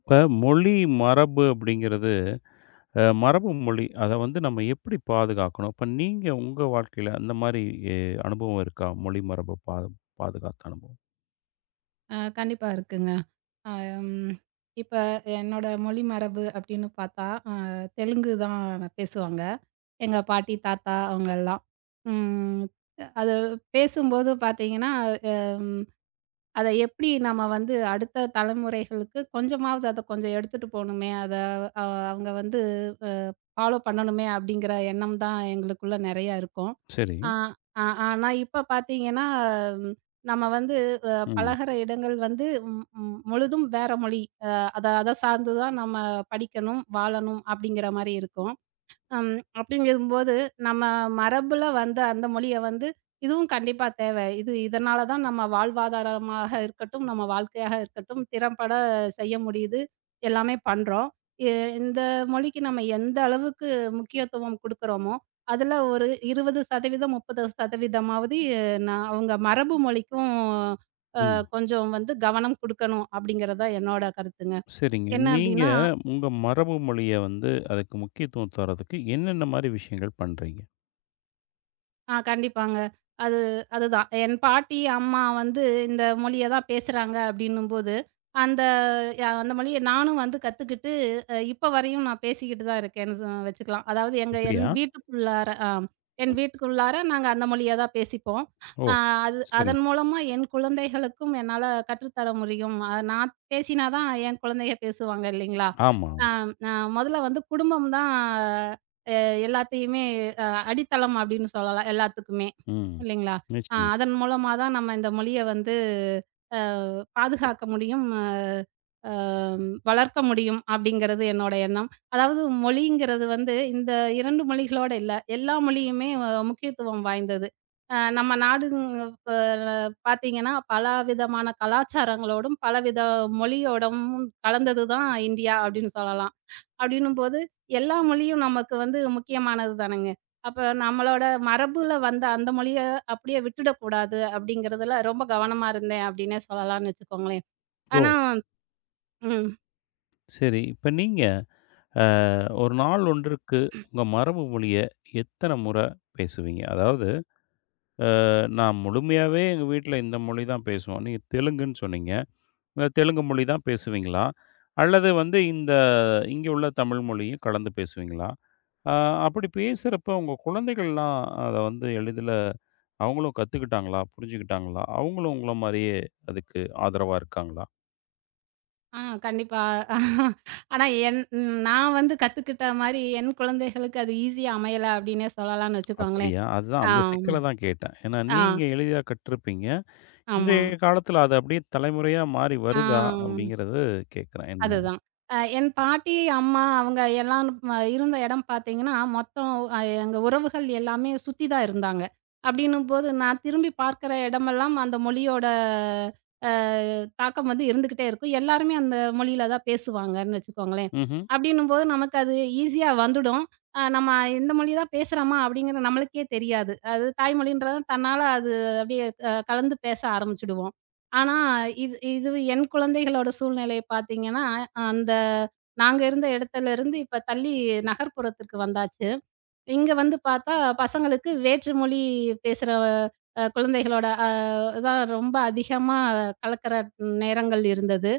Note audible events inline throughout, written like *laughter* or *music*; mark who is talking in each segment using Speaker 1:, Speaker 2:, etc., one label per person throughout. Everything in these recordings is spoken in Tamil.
Speaker 1: இப்போ மொழி மரபு அப்படிங்கிறது, மரபு மொழி அதை வந்து நம்ம எப்படி பாதுகாக்கணும், இப்போ நீங்கள் உங்கள் வாழ்க்கையில் அந்த மாதிரி அனுபவம் இருக்கா? மொழி மரபை பாதுகாத்த அனுபவம்?
Speaker 2: கண்டிப்பா இருக்குங்க. அ ம் இப்ப என்னோட மொழி மரபு அப்படின்னு பார்த்தா, தெலுங்கு தான் பேசுவாங்க. எங்க பாட்டி, தாத்தா அவங்கலாம். ம் அது பேசும்போது பார்த்தீங்கன்னா, அ அத எப்படி நம்ம வந்து அடுத்த தலைமுறைகளுக்கு கொஞ்சமாவது அத கொஞ்சம் எடுத்துட்டு போணுமே, அத அ அவங்க வந்து அ ஃபாலோ பண்ணணுமே அப்படிங்கிற எண்ணம் தான் எங்களுக்குள்ள நெறையா இருக்கும்.
Speaker 1: சரி.
Speaker 2: ஆ ஆ ஆனா இப்ப பார்த்தீங்கன்னா, ம் நம்ம வந்து
Speaker 1: ம்.
Speaker 2: பழகுற இடங்கள் வந்து ம் ம் முழுதும் வேற மொழி. அத அத சார்ந்து தான் நம்ம படிக்கணும், வாழணும் அப்படிங்கிற மாரி இருக்கும். அம் அப்படிங்கும்போது, நம்ம மரபுல வந்த அந்த மொழிய வந்து, இதுவும் கண்டிப்பா தேவை. இதனால தான் நம்ம வாழ்வாதாரமாக இருக்கட்டும், நம்ம வாழ்க்கையாக இருக்கட்டும், திறம்பட செய்ய முடியுது. எல்லாமே பண்றோம். எ இந்த மொழிக்கு நம்ம எந்த அளவுக்கு முக்கியத்துவம் குடுக்குறோமோ, அதுல ஒரு 20%, 30%மாவது நான் அவங்க மரபு மொழிக்கும்
Speaker 1: ம்.
Speaker 2: கொஞ்சம் வந்து கவனம் குடுக்கணும் அப்படிங்கிறது தான் என்னோட கருத்துங்க.
Speaker 1: சரிங்க,
Speaker 2: என்ன அப்படின்னா?
Speaker 1: நீங்கள் உங்கள் மரபு மொழியை வந்து அதுக்கு முக்கியத்துவம் தர்றதுக்கு என்னென்ன மாதிரி விஷயங்கள் பண்ணுறீங்க?
Speaker 2: ஆ கண்டிப்பாங்க. அது அதுதான். என் பாட்டி, அம்மா வந்து இந்த மொழிய தான் பேசுறாங்க அப்டின்னும்போது, அந்த அந்த மொழிய நானும் வந்து கத்துக்கிட்டு, இப்ப வரையும் நான் பேசிக்கிட்டு தான் இருக்கேன்னு வச்சுக்கலாம். அதாவது என்
Speaker 1: அப்படியா?
Speaker 2: வீட்டுக்குள்ளார என் வீட்டுக்குள்ளார நாங்க அந்த மொழிய தான் பேசிப்போம்.
Speaker 1: ஓ.
Speaker 2: அ அது
Speaker 1: சரி.
Speaker 2: அதன் மூலமா என் குழந்தைகளுக்கும் என்னால கற்றுத்தர முடியும். நான் பேசினா தான் என் குழந்தைக பேசுவாங்க இல்லைங்களா?
Speaker 1: ஆமாம்.
Speaker 2: அ அ மொதல்ல வந்து குடும்பம் தான் அ எல்லாத்தையுமே அடித்தளம் அப்படின்னு சொல்லலாம் எல்லாத்துக்குமே.
Speaker 1: ம்.
Speaker 2: இல்லைங்களா?
Speaker 1: நிச்சயம்.
Speaker 2: அதன் மூலமா தான் நம்ம இந்த மொழிய வந்து அ பாதுகாக்க முடியும். அ வளர்க்க முடியும் அப்படிங்கிறது என்னோட எண்ணம். அதாவது மொழிங்கிறது வந்து இந்த 2 மொழிகளோட இல்ல. எல்லா மொழியுமே முக்கியத்துவம் வாய்ந்தது. நம்ம நாடு இப்ப பார்த்தீங்கன்னா, பல விதமான கலாச்சாரங்களோடும், பலவித மொழியோடவும் கலந்தது தான் இந்தியா அப்படின்னு சொல்லலாம். அப்படின்னும்போது, எல்லா மொழியும் நமக்கு வந்து முக்கியமானது தானங்க. அப்ப நம்மளோட மரபுல வந்த அந்த மொழிய அப்படியே விட்டுடக்கூடாது அப்படிங்கிறதுல ரொம்ப கவனமா இருந்தேன் அப்படின்னே சொல்லலாம்னு வச்சுக்கோங்களேன்.
Speaker 1: ஓ.
Speaker 2: ஆனா ம்.
Speaker 1: சரி, இப்போ நீங்கள் ஒரு நாள் ஒன்றுக்கு உங்கள் மரபு மொழியை எத்தனை முறை பேசுவீங்க, அதாவது நான் முழுமையாவே எங்க வீட்ல இந்த மொழி தான் பேசுவோம். நீங்க தெலுங்குன்னு சொன்னீங்க. தெலுங்கு மொழி தான் பேசுவீங்களா? அல்லது வந்து இந்த இங்க உள்ள தமிழ் மொழியும் கலந்து பேசுவீங்களா? அ அப்படி பேசுறப்ப உங்க குழந்தைகள்லாம் அத வந்து எளிதில அவங்களும் கத்துக்கிட்டாங்களா? புரிஞ்சுக்கிட்டாங்களா? அவங்களும் உங்கள மாரியே அதுக்கு ஆதரவா இருக்காங்களா?
Speaker 2: ஆ கண்டிப்பா. ஆனா என் நான் வந்து கத்துக்கிட்ட மாரி என் குழந்தைகளுக்கு அது ஈஸியா அமையல அப்படின்னே சொல்லலாம்னு வச்சுக்கோங்களேன்.
Speaker 1: அப்படியா? அதுதான் அந்த
Speaker 2: ஆம்.
Speaker 1: சிக்கல தான் கேட்டேன். ஏன்னா
Speaker 2: ஆ.
Speaker 1: நீங்க எளிதா கற்றிருப்பீங்க.
Speaker 2: ஆமா.
Speaker 1: இன்றைய காலத்துல அது அப்படியே தலைமுறையா மாறி
Speaker 2: ஆ.
Speaker 1: வருதா? அப்படிங்கிறது கேட்கிறேன் என்ன?
Speaker 2: அதுதான். என் பாட்டி, அம்மா அவங்க எல்லாம் இருந்த இடம் பார்த்தீங்கன்னா, மொத்தம் எங்க உறவுகள் எல்லாமே சுத்தி தான் இருந்தாங்க. அப்படின்னும்போது, நான் திரும்பி பார்க்கிற இடமெல்லாம் அந்த மொழியோட அ தாக்கம் வந்து இருந்துகிட்டே இருக்கும். எல்லாருமே அந்த மொழியில தான் பேசுவாங்கன்னு வச்சுக்கோங்களேன்.
Speaker 1: ம்ஹ்ம்.
Speaker 2: அப்படின்னும்போது நமக்கு அது ஈஸியா வந்துடும். நம்ம இந்த மொழி தான் பேசுறோமா அப்படிங்கிற நம்மளுக்கே தெரியாது. அது தாய்மொழின்றது தன்னால அது அப்படியே கலந்து பேச ஆரம்பிச்சுடுவோம். ஆனா, இது இது என் குழந்தைகளோட சூழ்நிலைய பார்த்தீங்கன்னா, அந்த நாங்க இருந்த இடத்துலருந்து இப்ப தள்ளி நகர்ப்புறத்துக்கு வந்தாச்சு. இங்க வந்து பார்த்தா, பசங்களுக்கு வேற்று மொழி பேசுற குழந்தைகளோட தான் ரொம்ப அதிகமா கலக்கிற நேரங்கள் இருந்தது.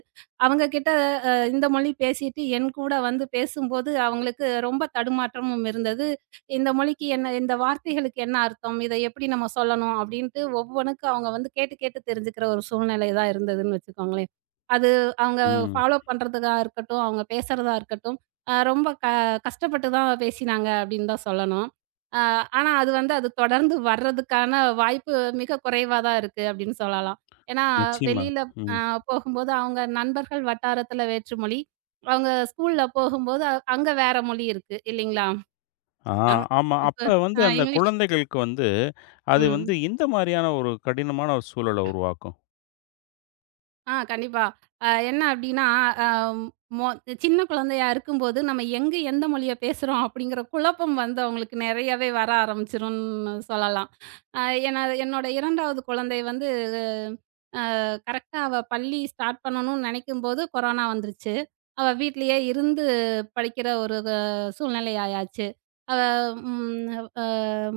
Speaker 2: அவங்க கிட்ட இந்த மொழி பேசிட்டு என் கூட வந்து பேசும்போது, அவங்களுக்கு ரொம்ப தடுமாற்றமும் இருந்தது. இந்த மொழிக்கு என்ன, இந்த வார்த்தைகளுக்கு என்ன அர்த்தம்? இத எப்படி நம்ம சொல்லணும்? அப்படின்ட்டு ஒவ்வொன்னுக்கும் அவங்க வந்து கேட்டு கேட்டு தெரிஞ்சுக்கிற ஒரு சூழ்நிலை தான் இருந்ததுன்னு வச்சுக்கோங்களேன். அது அவங்க
Speaker 1: ம்.
Speaker 2: ஃபாலோ பண்றதுக்கா இருக்கட்டும், அவங்க பேசுறதா இருக்கட்டும் ரொம்ப கஷ்டப்பட்டு தான் பேசினாங்க அப்படின்னு தான் சொல்லணும். அ ஆனா அது வந்து அது தொடர்ந்து வர்றதுக்கான வாய்ப்பு மிக குறைவா தான் இருக்கு அப்படின்னு சொல்லலாம். ஏன்னா
Speaker 1: நிச்சயமா.
Speaker 2: வெளியில அ
Speaker 1: ம்.
Speaker 2: போகும்போது அவங்க நண்பர்கள் வட்டாரத்துல வேற்றுமொழி, அவங்க ஸ்கூல்ல போகும்போது அங்க வேற மொழி இருக்கு இல்லைங்களா?
Speaker 1: ஆ,
Speaker 2: அ.
Speaker 1: ஆமா.
Speaker 2: இப்ப
Speaker 1: அப்ப வந்து அந்த
Speaker 2: இங்கிலீஷ்
Speaker 1: குழந்தைகளுக்கு வந்து, அது வந்து
Speaker 2: ம்.
Speaker 1: எந்த மாரியான ஒரு கடினமான ஒரு சூழல உருவாக்கும்?
Speaker 2: ஆ கண்டிப்பா. என்ன அப்டின்னா, அ மொ சின்ன குழந்தையா இருக்கும்போது, நம்ம எங்க எந்த மொழிய பேசுறோம் அப்படிங்கிற குழப்பம் வந்து அவங்களுக்கு நெறையவே வர ஆரம்பிச்சுரும்ன்னு சொல்லலாம். அ ஏன்னா, என்னோட 2வது குழந்தை வந்து கரெக்ட்டா அவ பள்ளி ஸ்டார்ட் பண்ணணும்னு நினைக்கும்போது கொரோனா வந்துருச்சு. அவ வீட்லயே இருந்து படிக்கிற ஒரு சூழ்நிலை ஆயாச்சு. அவ ம் அ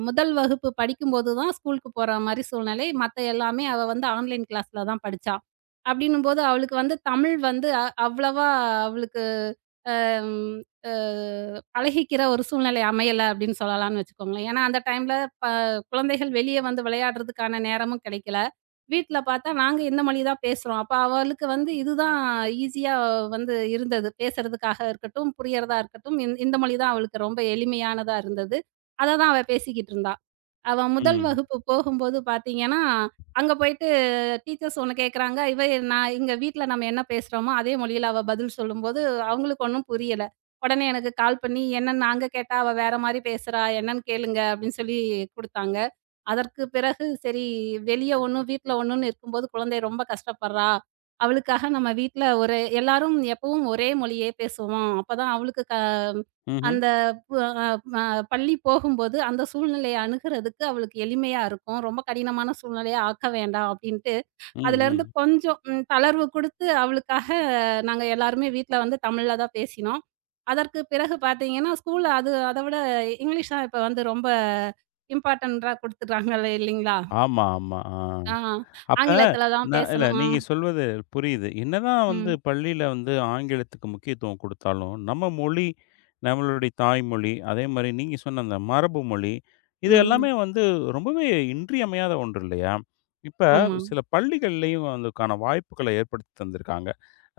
Speaker 2: முதல் வகுப்பு படிக்கும்போது தான் ஸ்கூலுக்கு போற மாரி சூழ்நிலை. மத்த எல்லாமே அவ வந்து ஆன்லைன் கிளாஸ்ல தான் படிச்சா. அப்டின்னும்போது அவளுக்கு வந்து தமிழ் வந்து அவ்வளவா அவளுக்கு ம், அ பழகிக்கிற ஒரு சூழ்நிலை அமையல அப்படின்னு சொல்லலாம்னு வச்சுக்கோங்களேன். ஏன்னா, அந்த டைம்ல ப குழந்தைகள் வெளிய வந்து விளையாடுறதுக்கான நேரமும் கிடைக்கல. வீட்ல பார்த்தா நாங்க இந்த மொழி தான் பேசுறோம். அப்ப அவளுக்கு வந்து இதுதான் ஈஸியா வந்து இருந்தது. பேசுறதுக்காக இருக்கட்டும், புரியறதா இருக்கட்டும், இந்த மொழி தான் அவளுக்கு ரொம்ப எளிமையானதா இருந்தது. அத தான் அவ பேசிக்கிட்டு இருந்தா. அவ முதல்
Speaker 1: ம்.
Speaker 2: வகுப்பு போகும்போது பார்த்தீங்கன்னா, அங்க போயிட்டு டீச்சர்ஸ் ஒண்ணு கேட்குறாங்க. நான் இங்க வீட்ல நம்ம என்ன பேசுறோமோ, அதே மொழியில அவ பதில் சொல்லும்போது, அவங்களுக்கு ஒண்ணும் புரியல. உடனே எனக்கு கால் பண்ணி, என்னன்னு நாங்க கேட்டா அவ வேற மாரி பேசுறா, என்னன்னு கேளுங்க அப்படின்னு சொல்லி குடுத்தாங்க. அதற்கு பிறகு சரி வெளிய ஒண்ணும், வீட்ல ஒண்ணுன்னு இருக்கும்போது குழந்தை ரொம்ப கஷ்டப்படுறா. அவளுக்காக நம்ம வீட்ல ஒரு எல்லாரும் எப்பவும் ஒரே மொழியே பேசுவோம். அப்பதான் அவளுக்கு க
Speaker 1: ம்ஹ்ம்.
Speaker 2: அந்த பு அ ம பள்ளி போகும்போது அந்த சூழ்நிலைய அணுகுறதுக்கு அவளுக்கு எளிமையா இருக்கும். ரொம்ப கடினமான சூழ்நிலையா ஆக்க வேண்டாம் அப்டின்ட்டு,
Speaker 1: ம்,
Speaker 2: அதுலேருந்து
Speaker 1: ம்.
Speaker 2: கொஞ்சம் தளர்வு குடுத்து அவளுக்காக நாங்க எல்லாருமே வீட்ல வந்து தமிழ்ல தான் பேசினோம். அதற்கு பிறகு பார்த்தீங்கன்னா, ஸ்கூல்ல அது அத விட இங்கிலீஷ் தான் இப்ப வந்து ரொம்ப இம்பார்ட்டன்ட்டா குடுத்துடுறாங்க இல்லைங்களா?
Speaker 1: ஆமா, ஆமா. ஆ.
Speaker 2: ஆ
Speaker 1: அப்ப
Speaker 2: ஆங்கிலத்தில தான்
Speaker 1: நான் இல்ல,
Speaker 2: பேசணும். ஆ.
Speaker 1: நீங்க சொல்வது புரியுது. என்னதான் வந்து
Speaker 2: ம்.
Speaker 1: பள்ளியில வந்து ஆங்கிலத்துக்கு முக்கியத்துவம் குடுத்தாலும், நம்ம மொழி, நம்மளுடைய தாய்மொழி, அதேமாரி நீங்க சொன்ன அந்த மரபு மொழி, இது
Speaker 2: ம்.
Speaker 1: எல்லாமே வந்து ரொம்பவே இன்றியமையாத ஒன்று இல்லையா? இப்ப
Speaker 2: ஆமா.
Speaker 1: சில பள்ளிகள்லயும் அதுக்கான வாய்ப்புகள ஏற்படுத்தி தந்திருக்காங்க.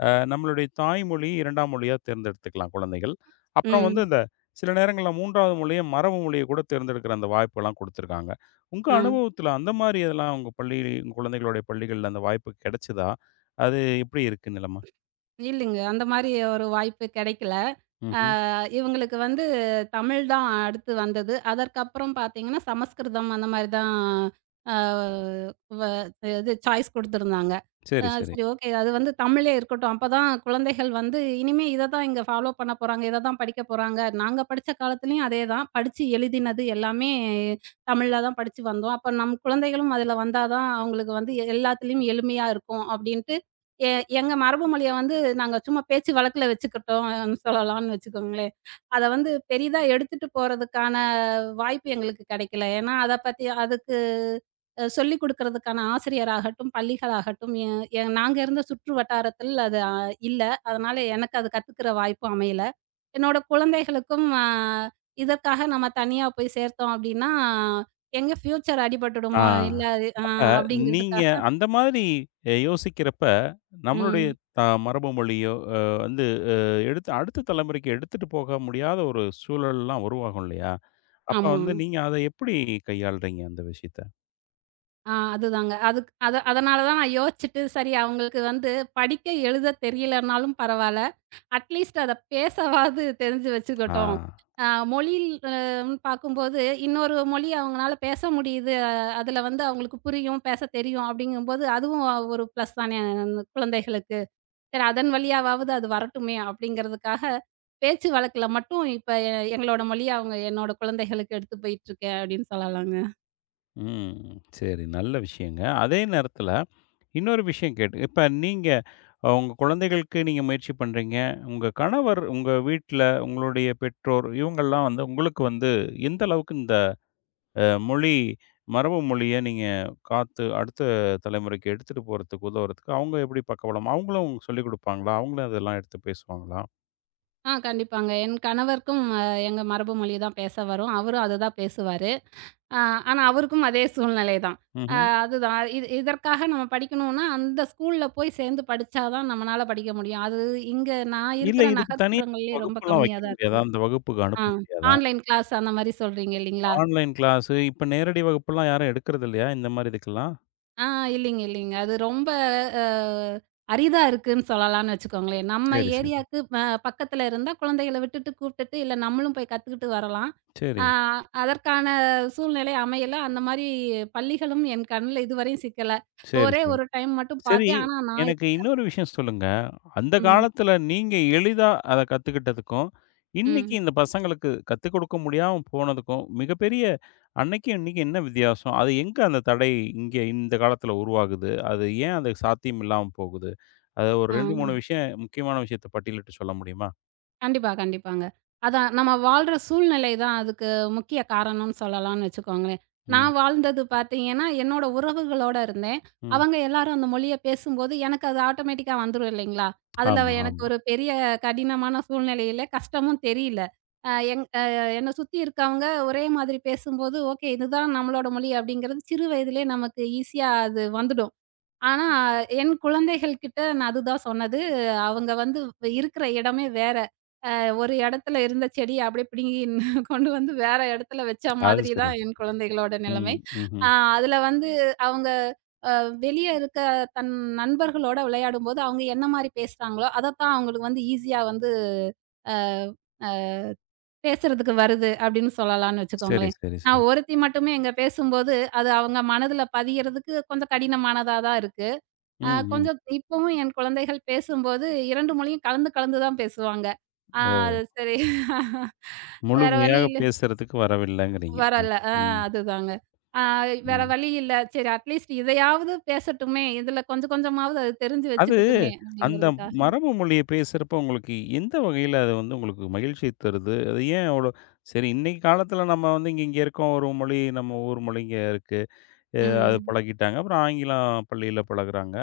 Speaker 1: நம்மளுடைய தாய்மொழி 2ஆம் மொழியா தேர்ந்தெடுத்துக்கலாம் குழந்தைகள். அப்புறம் வந்து
Speaker 2: ம்.
Speaker 1: இந்த சில நேரங்கள்ல 3வது மொழிய மரபு மொழிய கூட தேர்ந்தெடுக்கிற அந்த வாய்ப்பெல்லாம் குடுத்திருக்காங்க. உங்க
Speaker 2: ஆ.
Speaker 1: அனுபவத்துல அந்த மாரி இதெல்லாம் உங்க பள்ளி உங்க குழந்தைகளுடைய பள்ளிகள்ல அந்த வாய்ப்பு கிடைச்சதா? அது எப்படி இருக்கு நிலைமை?
Speaker 2: இல்லைங்க. அந்த மாரி ஒரு வாய்ப்பு கிடைக்கல. ஆ
Speaker 1: ம்ஹ்ம்.
Speaker 2: இவங்களுக்கு வந்து தமிழ் தான் அடுத்து வந்தது. அதற்கப்புறம் பார்த்தீங்கன்னா, சமஸ்கிருதம் அந்த மாரி தான் ஆ வ இது சாய்ஸ் குடுத்துருந்தாங்க.
Speaker 1: சரி, சரி.
Speaker 2: சரி ஓகே. அது வந்து தமிழே இருக்கட்டும். அப்பதான் குழந்தைகள் வந்து இனிமே இத தான் இங்க ஃபாலோ பண்ண போறாங்க. இத தான் படிக்க போறாங்க. நாங்க படிச்ச காலத்துலயும் அதே தான். படிச்சு எழுதினது எல்லாமே தமிழ்ல தான் படிச்சு வந்தோம். அப்ப நம் குழந்தைகளும் அதுல வந்தா தான் அவங்களுக்கு வந்து எல்லாத்துலயும் எளிமையா இருக்கும் அப்படின்னு எ எங்க மரபு மொழிய வந்து நாங்க சும்மா பேச்சு வழக்குல வச்சுக்கிட்டோம் சொல்லலாம்னு வச்சுக்கோங்களேன். அத வந்து பெரிதா எடுத்துட்டு போறதுக்கான வாய்ப்பு எங்களுக்கு கிடைக்கல. ஏன்னா, அத பத்தி அதுக்கு சொல்லிக் குடுக்கறதுக்கான ஆசிரியராகட்டும், பள்ளிகளாகட்டும் எ எ நாங்க இருந்த சுற்று வட்டாரத்தில் அது இல்ல. அதனால எனக்கு அது கத்துக்கிற வாய்ப்பும் அமையல. என்னோட குழந்தைகளுக்கும் இதற்காக நம்ம தனியா போய் சேர்த்தோம் அப்படின்னா, எங்க ஃப்யூச்சர்
Speaker 1: ஆ,
Speaker 2: அடிபட்டுடுமோ! இல்ல அது
Speaker 1: அப்ப நீங்க
Speaker 2: அப்படிங்கிறதுக்காக
Speaker 1: அந்த மாதிரி யோசிக்கிறப்ப, நம்மளுடைய
Speaker 2: ம்.
Speaker 1: த மரபு மொழியோ வந்து எடுத்து அடுத்த தலைமுறைக்கு எடுத்துட்டு போக முடியாத ஒரு சூழல்லாம் உருவாகும் இல்லையா? அப்ப
Speaker 2: ஆமா.
Speaker 1: வந்து நீங்க அத எப்படி கையாளுறீங்க அந்த விஷயத்த?
Speaker 2: அதுதாங்க. அதுக் அத அதனால தான் நான் யோசிச்சுட்டு, சரி அவங்களுக்கு வந்து படிக்க, எழுத தெரியலனாலும் பரவால்ல. அட்லீஸ்ட் அத பேசவாது தெரிஞ்சு
Speaker 1: ஆ.
Speaker 2: வச்சுக்கட்டும். அ மொழியில் பார்க்கும்போது, இன்னொரு மொழி அவங்கனால பேச முடியுது. அதுல வந்து அவங்களுக்கு புரியும், பேச தெரியும் அப்படிங்கும்போது, அதுவும் ஒரு ப்ளஸ் தானே அந்த குழந்தைகளுக்கு. சரி அதன் வழியாவாவது அது வரட்டுமே அப்படிங்கிறதுக்காக, பேச்சு வழக்குல மட்டும் இப்ப எங்களோட மொழிய அவங்க என்னோட குழந்தைகளுக்கு எடுத்து போயிட்டுருக்கேன் அப்படின்னு சொல்லலாங்க.
Speaker 1: ம். சரி. நல்ல விஷயங்க. அதே நேரத்துல இன்னொரு விஷயம் கேட்டு இப்ப நீங்க உங்க குழந்தைகளுக்கு நீங்க முயற்சி பண்றீங்க. உங்க கணவர், உங்க வீட்ல உங்களுடைய பெற்றோர் இவங்கள்லாம் வந்து உங்களுக்கு வந்து எந்த அளவுக்கு இந்த மொழி மரபு மொழிய நீங்க காத்து அடுத்த தலைமுறைக்கு எடுத்துட்டு போறதுக்கு உதவுறதுக்கு அவங்க எப்படி பக்கபலம்? அவங்களும் சொல்லிக் குடுப்பாங்களா? அவங்களும் அதெல்லாம் எடுத்து பேசுவாங்களா?
Speaker 2: ஆ கண்டிப்பாங்க. என் கணவருக்கும் எங்க மரபு மொழி தான் பேச வரும். அவரும் அதுதான் பேசுவாரு. அ ஆனா அவருக்கும் அதே சூழ்நிலை தான். அ
Speaker 1: ம்ஹ்ம்.
Speaker 2: அதுதான். இதற்காக நம்ம படிக்கணும்னா, அந்த ஸ்கூல்ல போய் சேர்ந்து படிச்சா தான் நம்மனால படிக்க முடியும். அது இங்க நான்
Speaker 1: இல்ல,
Speaker 2: இருக்கிற
Speaker 1: இதுக்கு தனியா
Speaker 2: நகர்ப்புறங்கள்லயே ரொம்ப
Speaker 1: வகுப்புலாம் வைக்க
Speaker 2: கம்மியா தான்
Speaker 1: முடியாதா?
Speaker 2: இருக்கு.
Speaker 1: அந்த வகுப்புக்கு
Speaker 2: ஆ
Speaker 1: அனுப்ப முடியாதா?
Speaker 2: ஆன்லைன் கிளாஸ் அந்த மாரி சொல்றீங்க இல்லீங்களா?
Speaker 1: ஆன்லைன் கிளாஸு இப்ப நேரடி வகுப்புலாம் யாரும் எடுக்கறது இல்லையா? இந்த மாரி இதுக்கெல்லாம்?
Speaker 2: ஆ இல்லைங்க, இல்லைங்க. அது ரொம்ப அ அரிதா இருக்குன்னு சொல்லலாம்னு வச்சுக்கோங்களேன். நம்ம
Speaker 1: சரி, சரி.
Speaker 2: ஏரியாக்கு பக்கத்துல இருந்தா குழந்தைகள விட்டுட்டு கூப்ட்டுட்டு, இல்ல நம்மளும் போய் கத்துக்கிட்டு வரலாம்.
Speaker 1: சரி,
Speaker 2: ஆ அதற்கான சூழ்நிலை அமையல. அந்த மாரி பள்ளிகளும் என் கண்ல இதுவரையும் சிக்கல.
Speaker 1: சரி,
Speaker 2: ஒரே
Speaker 1: சரி.
Speaker 2: ஒரு டைம் மட்டும்
Speaker 1: சரி,
Speaker 2: பார்த்தேன். ஆனா நான்
Speaker 1: எனக்கு இன்னொரு விஷயம் சொல்லுங்க. அந்த
Speaker 2: ம்,
Speaker 1: காலத்துல நீங்க எளிதா அத கத்துக்கிட்டதுக்கும், இன்னைக்கு
Speaker 2: ம்.
Speaker 1: இந்த பசங்களுக்கு கத்துக் கொடுக்க முடியாம போனதுக்கும், மிகப்பெரிய அன்னைக்கும் இன்னைக்கும் என்ன வித்தியாசம்? அது எங்க அந்த தடை இங்க இந்த காலத்துல உருவாகுது? அது ஏன் அது சாத்தியம் இல்லாம போகுது? அத ஒரு 2, 3
Speaker 2: ஆ.
Speaker 1: விஷயம் முக்கியமான விஷயத்த பட்டியலிட்டு சொல்ல முடியுமா?
Speaker 2: கண்டிப்பா, கண்டிப்பாங்க. அதான் நம்ம வாழ்ற சூழ்நிலை தான் அதுக்கு முக்கிய காரணம்னு சொல்லலாம்னு வச்சுக்கோங்களேன்.
Speaker 1: ம்,
Speaker 2: நான் வாழ்ந்தது பார்த்தீங்கன்னா, என்னோட உறவுகளோட இருந்தேன்.
Speaker 1: ம்.
Speaker 2: அவங்க எல்லாரும் அந்த மொழிய பேசும்போது, எனக்கு அது ஆட்டோமேட்டிக்கா வந்துரும் இல்லைங்களா? அதுல
Speaker 1: ஆமா,
Speaker 2: எனக்கு
Speaker 1: ஆமா.
Speaker 2: ஒரு பெரிய கடினமான சூழ்நிலையில கஷ்டமும் தெரியல. அ எங் அ என்ன சுத்தி இருக்கவங்க ஒரே மாதிரி பேசும்போது, ஓகே இதுதான் நம்மளோட மொழி அப்படிங்கிறது சிறு வயதிலே நமக்கு ஈஸியா அது வந்துடும். ஆனா, என் குழந்தைகள் கிட்ட நான் அதுதான் சொன்னது. அவங்க வந்து இருக்கிற இடமே வேற. அ ஒரு இடத்துல இருந்த செடிய அப்படியே பிடுங்கி *laughs* இன்னும் கொண்டு வந்து வேற இடத்துல வச்ச
Speaker 1: அது
Speaker 2: மாதிரி
Speaker 1: சரி.
Speaker 2: தான் என் குழந்தைகளோட
Speaker 1: ம்,
Speaker 2: நிலைமை. அ
Speaker 1: ம்ஹ்ம்.
Speaker 2: அதுல வந்து அவங்க அ வெளிய இருக்க தன் நண்பர்களோட விளையாடும்போது, அவங்க என்ன மாரி பேசுறாங்களோ, அதத்தான் அவங்களுக்கு வந்து ஈஸியா வந்து அ பேசுறதுக்கு வருது அப்படின்னு சொல்லலாம்னு
Speaker 1: சரி,
Speaker 2: வச்சுக்கோங்களேன்.
Speaker 1: சரி,
Speaker 2: நான்
Speaker 1: சரி.
Speaker 2: ஒருத்தி மட்டுமே இங்க பேசும்போது, அது அவங்க மனதுல பதியறதுக்கு கொஞ்சம் கடினமானதா தான் இருக்கு.
Speaker 1: ம், ம்.
Speaker 2: கொஞ்சம் இப்பவும் என் குழந்தைகள் பேசும்போது 2 மொழியும் கலந்து கலந்து தான் பேசுவாங்க. ஆ
Speaker 1: ஓ!
Speaker 2: அது சரி. *laughs* வேற வழி
Speaker 1: முழுமையாக
Speaker 2: இல்ல.
Speaker 1: பேசுறதுக்கு வரவில்லைங்கிறீங்க. ம்,
Speaker 2: வரல.
Speaker 1: ம்,
Speaker 2: அதுதாங்க. ஆ வேற
Speaker 1: ம்.
Speaker 2: வழி இல்ல. சரி அட்லீஸ்ட் இதையாவது பேசட்டுமே! இதுல கொஞ்சம் கொஞ்சமாவது அது தெரிஞ்சு
Speaker 1: அது
Speaker 2: வச்சுக்கட்டுமே!
Speaker 1: அந்த
Speaker 2: அப்படிங்கிறதுக்காக.
Speaker 1: மரபு மொழிய பேசுறப்ப உங்களுக்கு எந்த வகையில அது வந்து உங்களுக்கு மகிழ்ச்சிய தருது? அது ஏன் அவ்ளோ? சரி, இன்னைக்கு காலத்துல நம்ம வந்து இங்க இங்க இருக்கோம். ஒரு மொழி நம்ம ஊர் மொழி இங்க இருக்கு. அ அது
Speaker 2: ம்.
Speaker 1: பழகிட்டாங்க. அப்புறம் ஆங்கிலம் பள்ளியில பழகுறாங்க.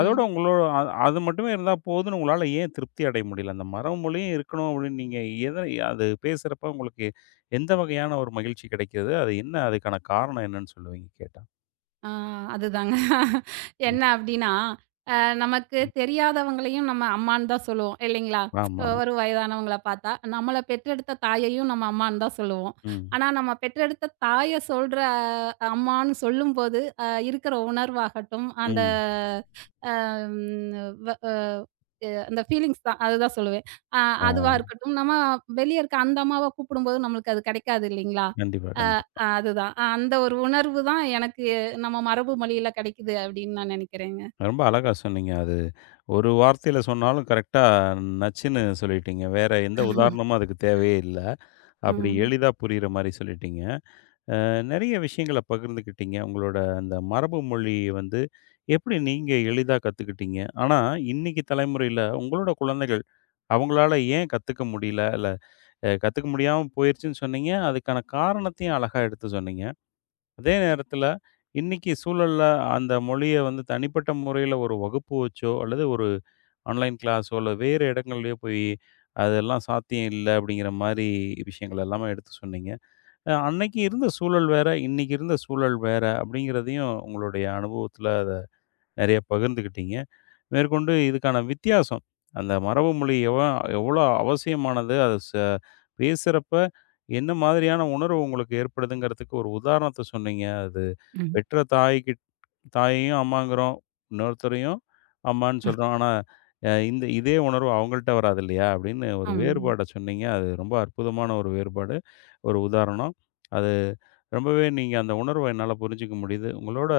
Speaker 1: அதோட உங்களோட அது மட்டுமே இருந்தா போதும்னு உங்களால ஏன் திருப்தி அடைய முடியல? அந்த மரபு மொழியும் இருக்கணும் அப்படின்னு நீங்க எத அது பேசுறப்ப உங்களுக்கு எந்த வகையான ஒரு மகிழ்ச்சி கிடைக்குது? அது என்ன, அதுக்கான காரணம் என்னன்னு சொல்லுவீங்க கேட்டா?
Speaker 2: ஆ அதுதாங்க.
Speaker 1: ம்.
Speaker 2: என்ன அப்டின்னா, அ நமக்கு தெரியாதவங்களையும் நம்ம அம்மான்னு தான் சொல்லுவோம் இல்லைங்களா?
Speaker 1: ஆமா.
Speaker 2: ஒரு வயதானவங்கள பார்த்தா, நம்மள பெற்றெடுத்த தாயையும் நம்ம அம்மான்னு தான் சொல்லுவோம்.
Speaker 1: ம்.
Speaker 2: ஆனா, நம்ம பெற்றெடுத்த தாய சொல்ற அம்மான்னு சொல்லும்போது, இருக்கிற உணர்வாகட்டும், அந்த
Speaker 1: ம்.
Speaker 2: ம் வ அ எ அந்த ஃபீலிங்ஸ் தான். அதுதான் சொல்லுவேன். அ
Speaker 1: ஆ.
Speaker 2: அதுவா இருக்கட்டும். நம்ம வெளிய இருக்க அந்த அம்மாவ கூப்பிடும்போது நம்மளுக்கு அது கிடைக்காது இல்லைங்களா?
Speaker 1: கண்டிப்பா,
Speaker 2: அ
Speaker 1: கண்டிப்பா.
Speaker 2: அதுதான். அந்த ஒரு உணர்வு தான் எனக்கு நம்ம மரபு மொழியில கிடைக்குது அப்படின்னு நான் நினைக்கிறேங்க.
Speaker 1: ரொம்ப அழகா சொன்னீங்க. அது ஒரு வார்த்தையில சொன்னாலும் கரெக்ட்டா நச்சுன்னு சொல்லிட்டீங்க. வேற எந்த உதாரணமும் அதுக்கு தேவையே இல்ல. அப்படி
Speaker 2: ம்.
Speaker 1: எளிதா புரியிற மாரி சொல்லிட்டீங்க. நெறைய விஷயங்கள பகிர்ந்துக்கிட்டீங்க. உங்களோட அந்த மரபு மொழி வந்து எப்படி நீங்க எளிதா கத்துக்கிட்டீங்க? ஆனா இன்னைக்கு தலைமுறையில உங்களோட குழந்தைகள் அவங்களால ஏன் கத்துக்க முடியல? இல்ல கத்துக்க முடியாம போயிருச்சுன்னு சொன்னீங்க. அதுக்கான காரணத்தையும் அழகா எடுத்து சொன்னீங்க. அதே நேரத்துல, இன்னைக்கு சூழல்ல அந்த மொழிய வந்து தனிப்பட்ட முறையில ஒரு வகுப்பு வச்சோ, அல்லது ஒரு ஆன்லைன் கிளாஸோ, இல்ல வேறு இடங்கள்லயோ போய், அதெல்லாம் சாத்தியம் இல்ல அப்படிங்கிற மாரி விஷயங்கள் எல்லாமே எடுத்து சொன்னீங்க. அன்னைக்கு இருந்த சூழல் வேற, இன்னைக்கு இருந்த சூழல் வேற அப்படிங்கிறதையும் உங்களுடைய அனுபவத்துல அத நிறைய பகிர்ந்துக்கிட்டீங்க. மேற்கொண்டு இதுக்கான வித்தியாசம், அந்த மரபு மொழி எவ்வளோ அவசியமானது, அது பேசுறப்ப என்ன மாதிரியான உணர்வு உங்களுக்கு ஏற்படுதுங்கிறதுக்கு ஒரு உதாரணத்த சொன்னீங்க. அது
Speaker 2: ம்.
Speaker 1: பெற்ற தாயையும் அம்மாங்கிறோம், இன்னொருத்தரையும் அம்மான்னு சொல்றோம். ஆனா, அ இந்த இதே உணர்வு அவங்கள்ட்ட வராது இல்லையா? அப்படின்னு ஒரு
Speaker 2: ஆமாங்க.
Speaker 1: வேறுபாட சொன்னீங்க. அது ரொம்ப அற்புதமான ஒரு வேறுபாடு, ஒரு உதாரணம். அது ரொம்பவே, நீங்க அந்த உணர்வ என்னால புரிஞ்சுக்க முடியுது. உங்களோட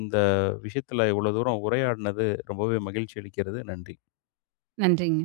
Speaker 1: இந்த விஷயத்துல இவ்வளோ தூரம் உரையாடினது ரொம்பவே மகிழ்ச்சி அளிக்கிறது. நன்றி.
Speaker 2: நன்றிங்க.